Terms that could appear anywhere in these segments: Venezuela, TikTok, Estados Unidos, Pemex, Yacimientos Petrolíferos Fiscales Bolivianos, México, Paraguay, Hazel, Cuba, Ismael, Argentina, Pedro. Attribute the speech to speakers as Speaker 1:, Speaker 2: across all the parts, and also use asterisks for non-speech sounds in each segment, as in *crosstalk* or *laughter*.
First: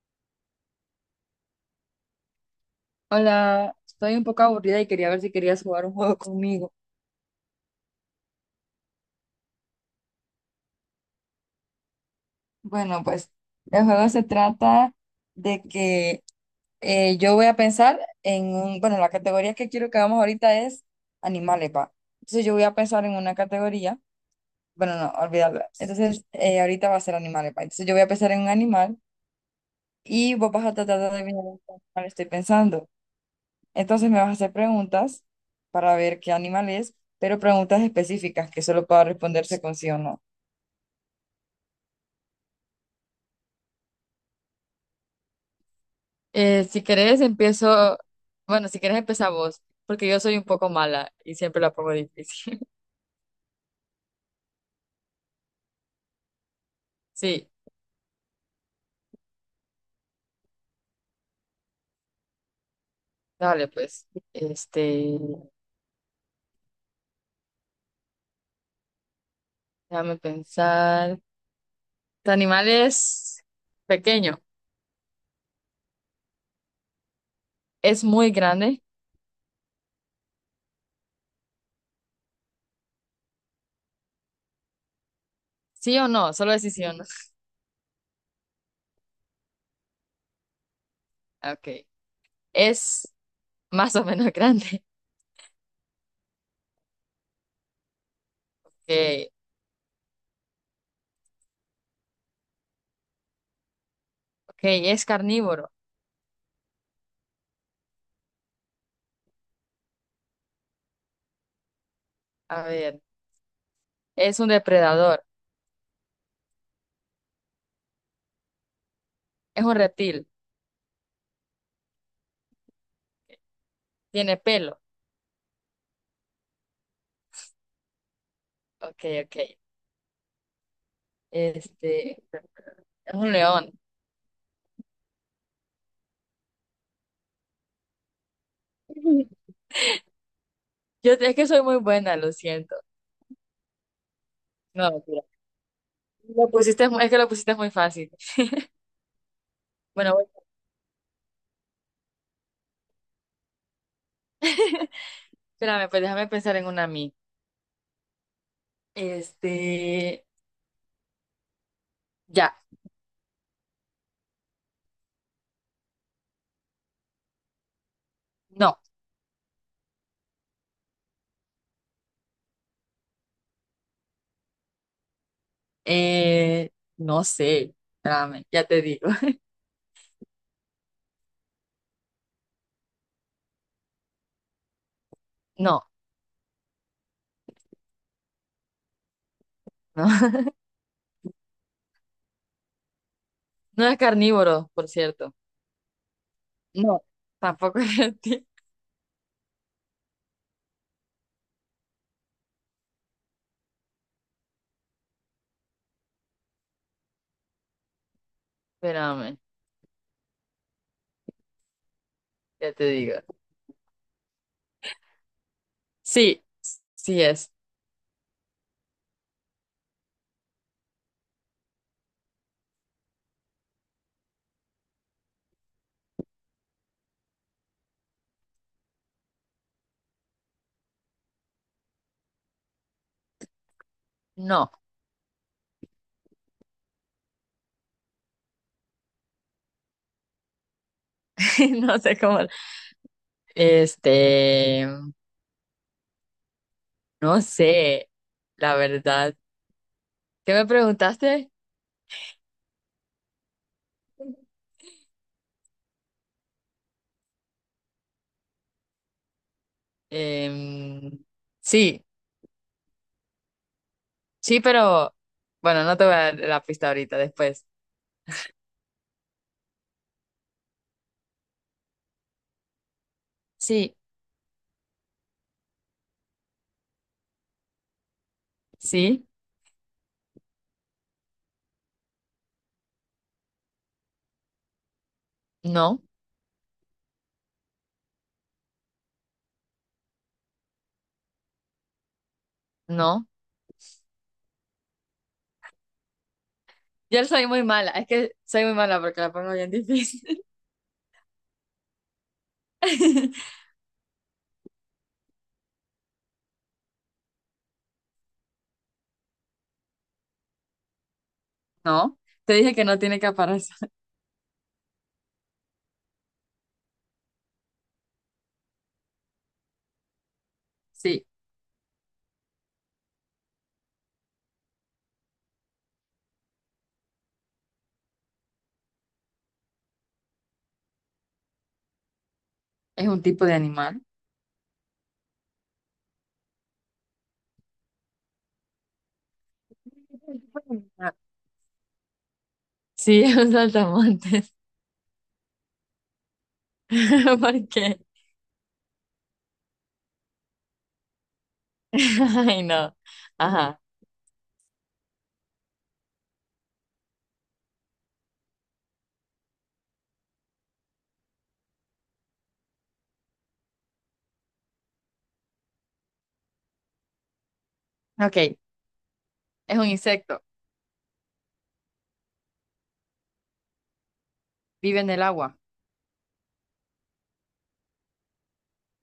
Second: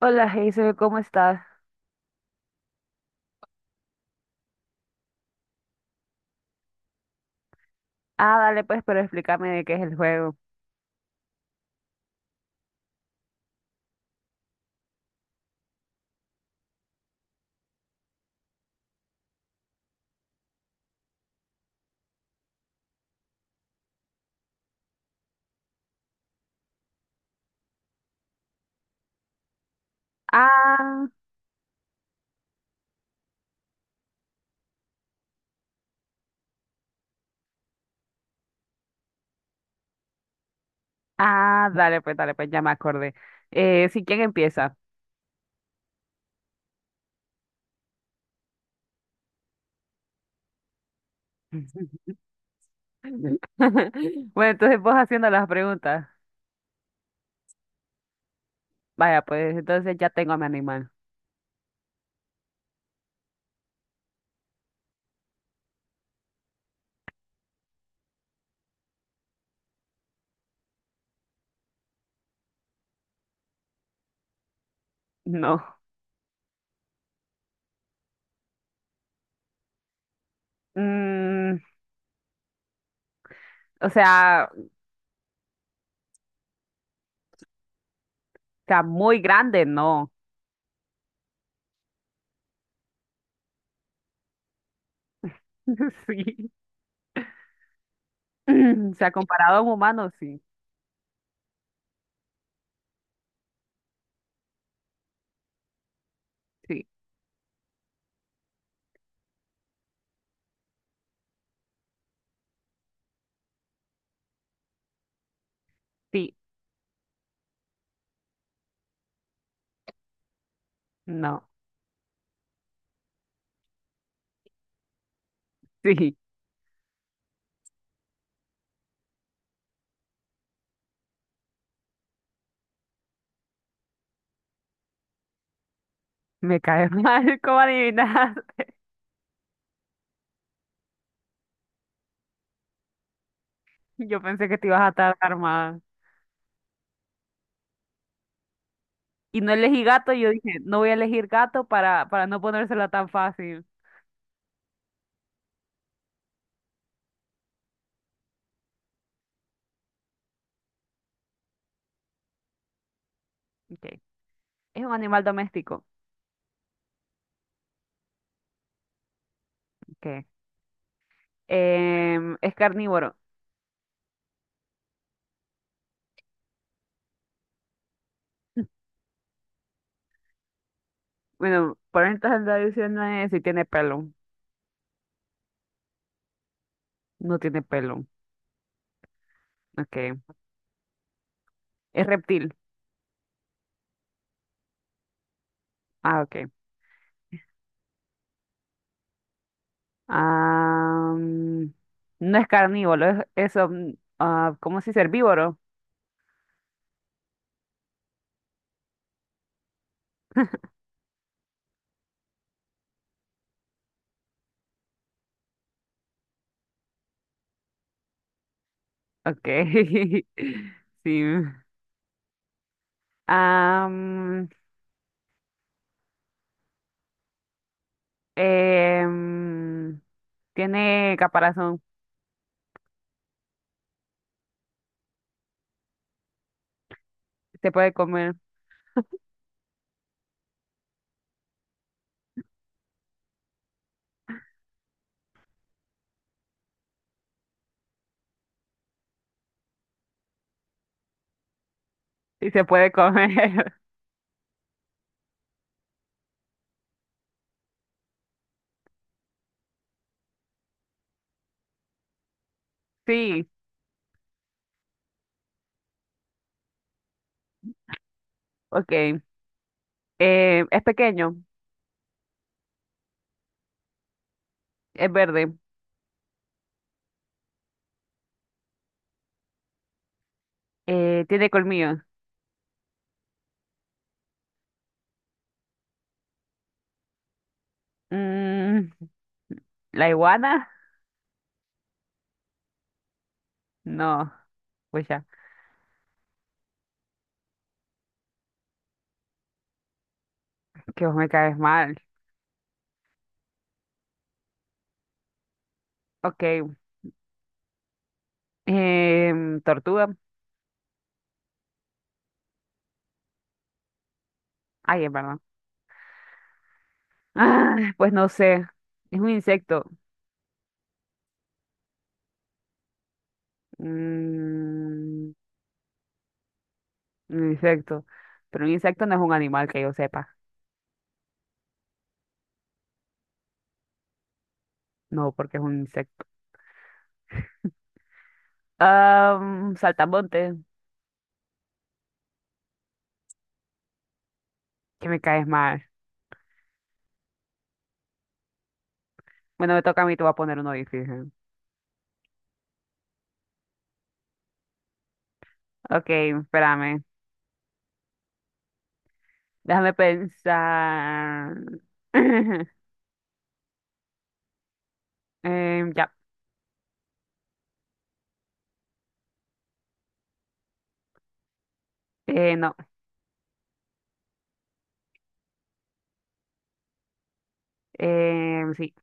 Speaker 1: Hola, Hazel, ¿cómo estás?
Speaker 2: Hola, estoy un poco aburrida y quería ver si querías jugar un juego conmigo.
Speaker 1: Ah, dale pues, pero explícame de qué es el juego.
Speaker 2: Bueno, pues el juego se trata de que yo voy a pensar en un, bueno, la categoría que quiero que hagamos ahorita es animales, pa. Entonces yo voy a pensar en una categoría, bueno, no, olvídalo. Entonces ahorita va a ser animales, pa. Entonces yo voy a pensar en un animal y vos vas a tratar de
Speaker 1: Ah,
Speaker 2: adivinar en qué animal estoy pensando. Entonces me vas a hacer preguntas para ver qué animal es, pero preguntas específicas que solo pueda responderse con sí o no.
Speaker 1: ah, dale pues, ya me acordé. Sí, ¿quién empieza?
Speaker 2: Si querés, empiezo. Bueno, si querés, empezar vos, porque yo soy un poco mala y siempre la pongo
Speaker 1: *laughs*
Speaker 2: difícil. *laughs*
Speaker 1: Bueno, entonces vos haciendo las preguntas.
Speaker 2: Sí,
Speaker 1: Vaya, pues entonces ya tengo a mi animal.
Speaker 2: dale, pues. Este, déjame pensar. ¿Tu animal es pequeño?
Speaker 1: No.
Speaker 2: ¿Es muy grande?
Speaker 1: Mm, o sea, o
Speaker 2: ¿Sí o no? Solo decís sí o no.
Speaker 1: sea, muy grande, no.
Speaker 2: *laughs* Ok. ¿Es más o menos *laughs* grande?
Speaker 1: *laughs* Sí. *clears throat* O sea,
Speaker 2: Ok.
Speaker 1: comparado a un humano, sí.
Speaker 2: Ok, ¿es carnívoro?
Speaker 1: Sí,
Speaker 2: A ver. ¿Es un depredador?
Speaker 1: sí,
Speaker 2: ¿Es un reptil?
Speaker 1: no.
Speaker 2: ¿Tiene pelo?
Speaker 1: Sí,
Speaker 2: Ok, ok. Este, es un león.
Speaker 1: me cae mal, *laughs* ¿cómo adivinas?
Speaker 2: *laughs* Yo es que soy muy buena, lo siento.
Speaker 1: Yo pensé que te ibas
Speaker 2: No,
Speaker 1: a
Speaker 2: mentira.
Speaker 1: tardar más.
Speaker 2: Lo pusiste, es que lo pusiste muy fácil.
Speaker 1: Y no elegí gato,
Speaker 2: Bueno,
Speaker 1: y
Speaker 2: voy-
Speaker 1: yo dije, no voy a elegir gato para no ponérsela tan fácil.
Speaker 2: *laughs* espérame, pues déjame pensar en una a mí. Este, ya,
Speaker 1: Okay. Es un animal doméstico.
Speaker 2: no.
Speaker 1: Okay. Es carnívoro.
Speaker 2: Eh, no sé. Espérame, ya te digo. *laughs*
Speaker 1: Bueno, por entonces la división no si tiene pelo.
Speaker 2: No,
Speaker 1: No tiene pelo. Okay.
Speaker 2: no. *laughs*
Speaker 1: Es reptil.
Speaker 2: No es carnívoro, por cierto.
Speaker 1: Ah, okay.
Speaker 2: No, tampoco es *laughs* reptil.
Speaker 1: Ah, mm, no es carnívoro, es ah, ¿cómo se dice? Herbívoro.
Speaker 2: Espérame, ya te digo. Sí, sí es.
Speaker 1: Okay. *laughs* Sí. Ah, mm, em, tiene caparazón.
Speaker 2: No,
Speaker 1: Se puede comer.
Speaker 2: *laughs* no sé cómo. Este, no sé, la verdad. ¿Qué me preguntaste?
Speaker 1: Sí se puede comer.
Speaker 2: Em, sí,
Speaker 1: *laughs* Sí,
Speaker 2: sí, pero bueno, no te voy a dar la pista ahorita, después.
Speaker 1: ok. Es pequeño,
Speaker 2: Sí,
Speaker 1: es verde,
Speaker 2: sí,
Speaker 1: tiene colmillos.
Speaker 2: no,
Speaker 1: Mm, ¿La iguana?
Speaker 2: no.
Speaker 1: No, pues ya,
Speaker 2: Yo soy muy mala, es que soy muy mala porque la pongo bien difícil.
Speaker 1: que vos me caes mal.
Speaker 2: *laughs*
Speaker 1: Ok, ¿tortuga?
Speaker 2: No, te dije que no tiene caparazón.
Speaker 1: Ay, es verdad. *laughs* Ah, pues no sé, es un insecto.
Speaker 2: Sí,
Speaker 1: Mm, un insecto. Pero un insecto no es un animal que yo sepa.
Speaker 2: es un tipo de animal.
Speaker 1: No, porque es un insecto. Ah,
Speaker 2: Es un
Speaker 1: saltamontes,
Speaker 2: tipo de animal. Sí, *laughs* es un saltamontes.
Speaker 1: que me caes mal.
Speaker 2: *laughs* ¿Por qué?
Speaker 1: Bueno, me toca a mí, te voy a poner uno difícil.
Speaker 2: *laughs* Ay, no. Ajá.
Speaker 1: Ok, espérame. Déjame pensar. *laughs* Ya.
Speaker 2: Ok, es un insecto,
Speaker 1: No.
Speaker 2: vive en el agua,
Speaker 1: Sí.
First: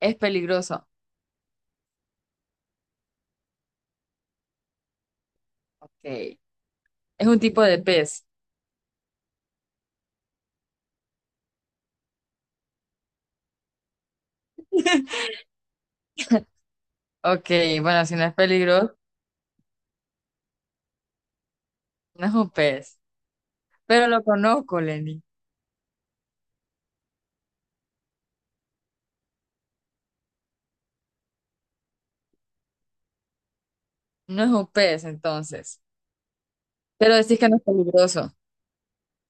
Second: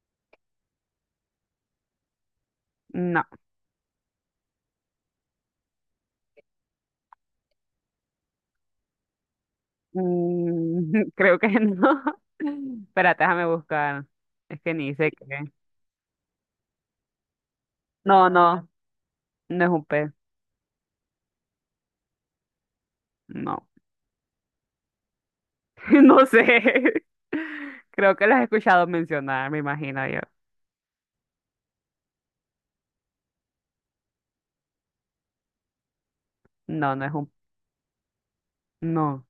Speaker 2: es peligroso.
Speaker 1: No.
Speaker 2: Ok, es un tipo de pez.
Speaker 1: *laughs* Creo que no. *laughs* Espérate, déjame buscar. Es que ni sé
Speaker 2: *laughs*
Speaker 1: qué.
Speaker 2: Ok, bueno, si no
Speaker 1: No,
Speaker 2: es
Speaker 1: no.
Speaker 2: peligroso,
Speaker 1: No es un pez.
Speaker 2: no es un pez.
Speaker 1: No.
Speaker 2: Pero lo conozco, Lenny.
Speaker 1: *laughs* No sé. *laughs* Creo que lo has escuchado mencionar, me imagino yo.
Speaker 2: No es un pez, entonces.
Speaker 1: No, no es
Speaker 2: Pero
Speaker 1: un...
Speaker 2: decís que no es peligroso.
Speaker 1: No.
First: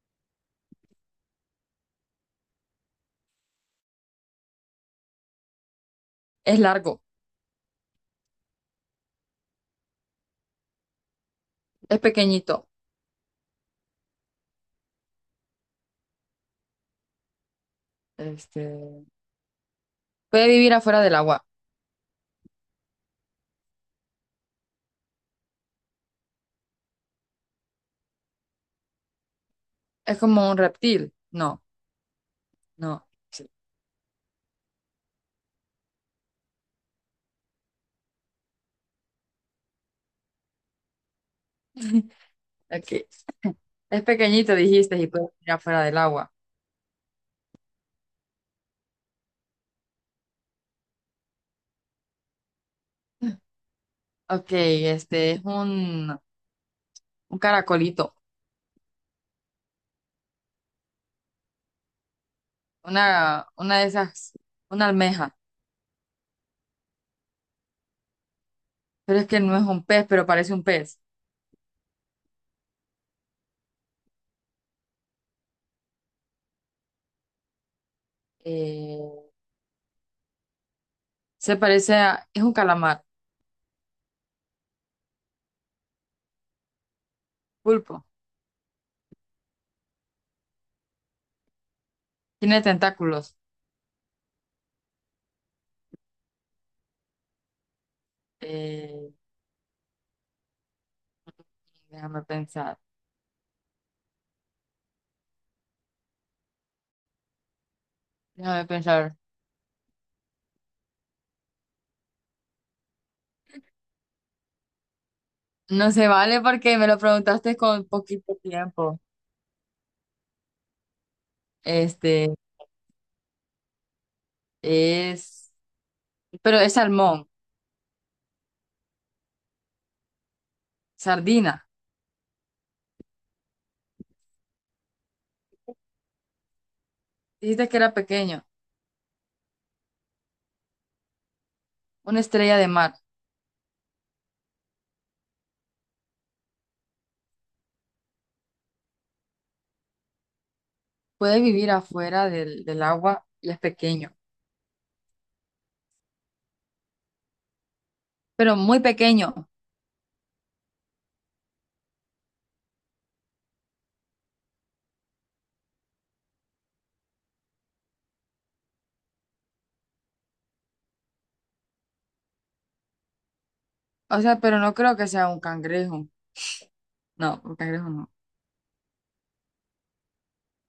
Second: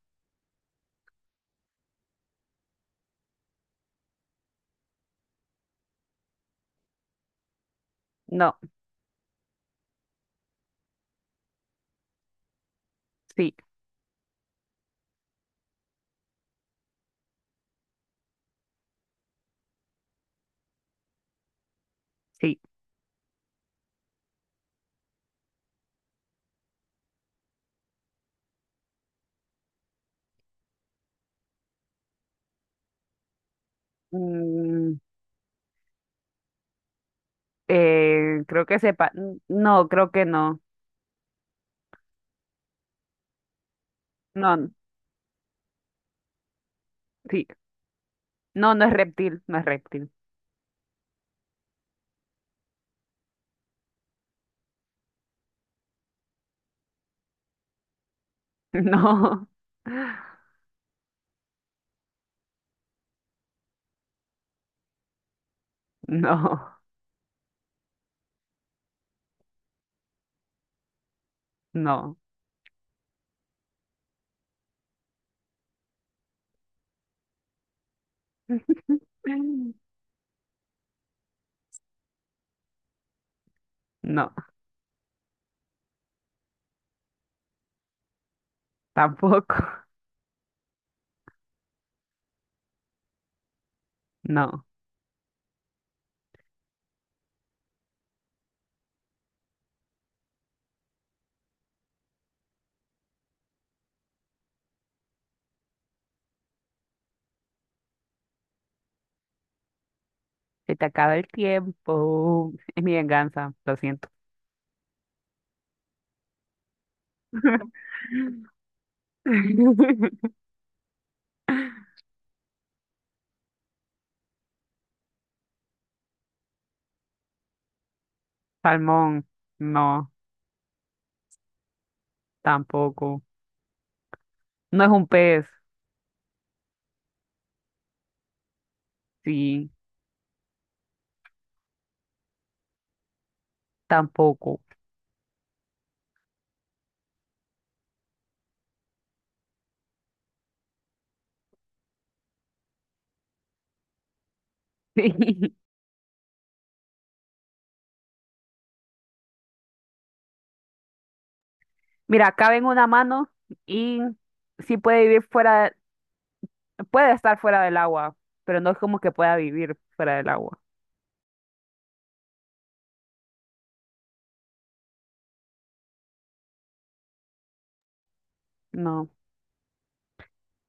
Speaker 2: Es largo,
Speaker 1: No.
Speaker 2: es pequeñito.
Speaker 1: Sí.
Speaker 2: Este, puede vivir afuera del agua.
Speaker 1: Sí.
Speaker 2: Es como un reptil. No, no. Sí.
Speaker 1: Mm, creo que sepa. No, creo que no.
Speaker 2: Ok. Es pequeñito,
Speaker 1: No.
Speaker 2: dijiste, y puede vivir afuera del agua.
Speaker 1: Sí. No, no es reptil, no es reptil.
Speaker 2: Ok, este es un caracolito.
Speaker 1: *laughs*
Speaker 2: Una de esas, una almeja.
Speaker 1: No, no,
Speaker 2: Pero es que no es un pez, pero parece un pez.
Speaker 1: no.
Speaker 2: Eh,
Speaker 1: *laughs*
Speaker 2: se parece a, es un calamar.
Speaker 1: No,
Speaker 2: Pulpo.
Speaker 1: tampoco.
Speaker 2: Tiene tentáculos.
Speaker 1: No.
Speaker 2: Eh, déjame pensar. Déjame pensar.
Speaker 1: Se te acaba el tiempo. Es mi venganza, lo siento.
Speaker 2: No se vale porque me lo preguntaste con poquito
Speaker 1: *laughs*
Speaker 2: tiempo. Este es. Pero es salmón.
Speaker 1: Salmón, no,
Speaker 2: Sardina.
Speaker 1: tampoco. No es un pez,
Speaker 2: Dijiste que era pequeño.
Speaker 1: sí,
Speaker 2: Una estrella de mar.
Speaker 1: tampoco.
Speaker 2: Puede vivir afuera del agua y es pequeño.
Speaker 1: *laughs*
Speaker 2: Pero muy pequeño.
Speaker 1: Mira, cabe en una mano y sí puede vivir fuera, puede estar fuera del agua, pero no es como que pueda vivir fuera del agua.
Speaker 2: O sea, pero no creo que sea un cangrejo. No, un cangrejo no.
Speaker 1: No.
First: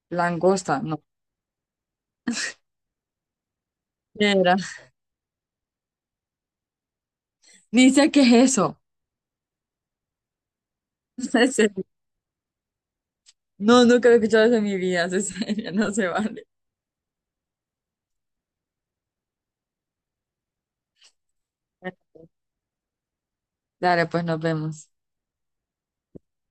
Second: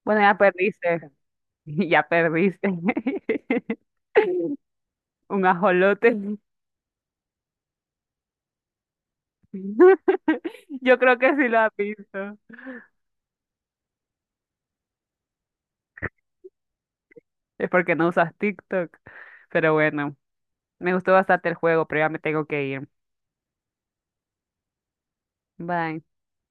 Speaker 1: Bueno, ya
Speaker 2: Langosta, no.
Speaker 1: perdiste. *laughs* Y ya perdiste. *laughs*
Speaker 2: ¿Qué era?
Speaker 1: Un ajolote.
Speaker 2: Dice que es eso.
Speaker 1: *laughs* Yo creo
Speaker 2: *laughs*
Speaker 1: que
Speaker 2: No
Speaker 1: sí lo
Speaker 2: sé.
Speaker 1: has visto.
Speaker 2: No, nunca lo he escuchado eso en mi vida, *laughs* Cecilia, no se vale.
Speaker 1: Es porque no usas TikTok. Pero bueno, me gustó bastante el juego, pero ya me tengo que ir.
Speaker 2: Dale, pues nos vemos.
Speaker 1: Bye.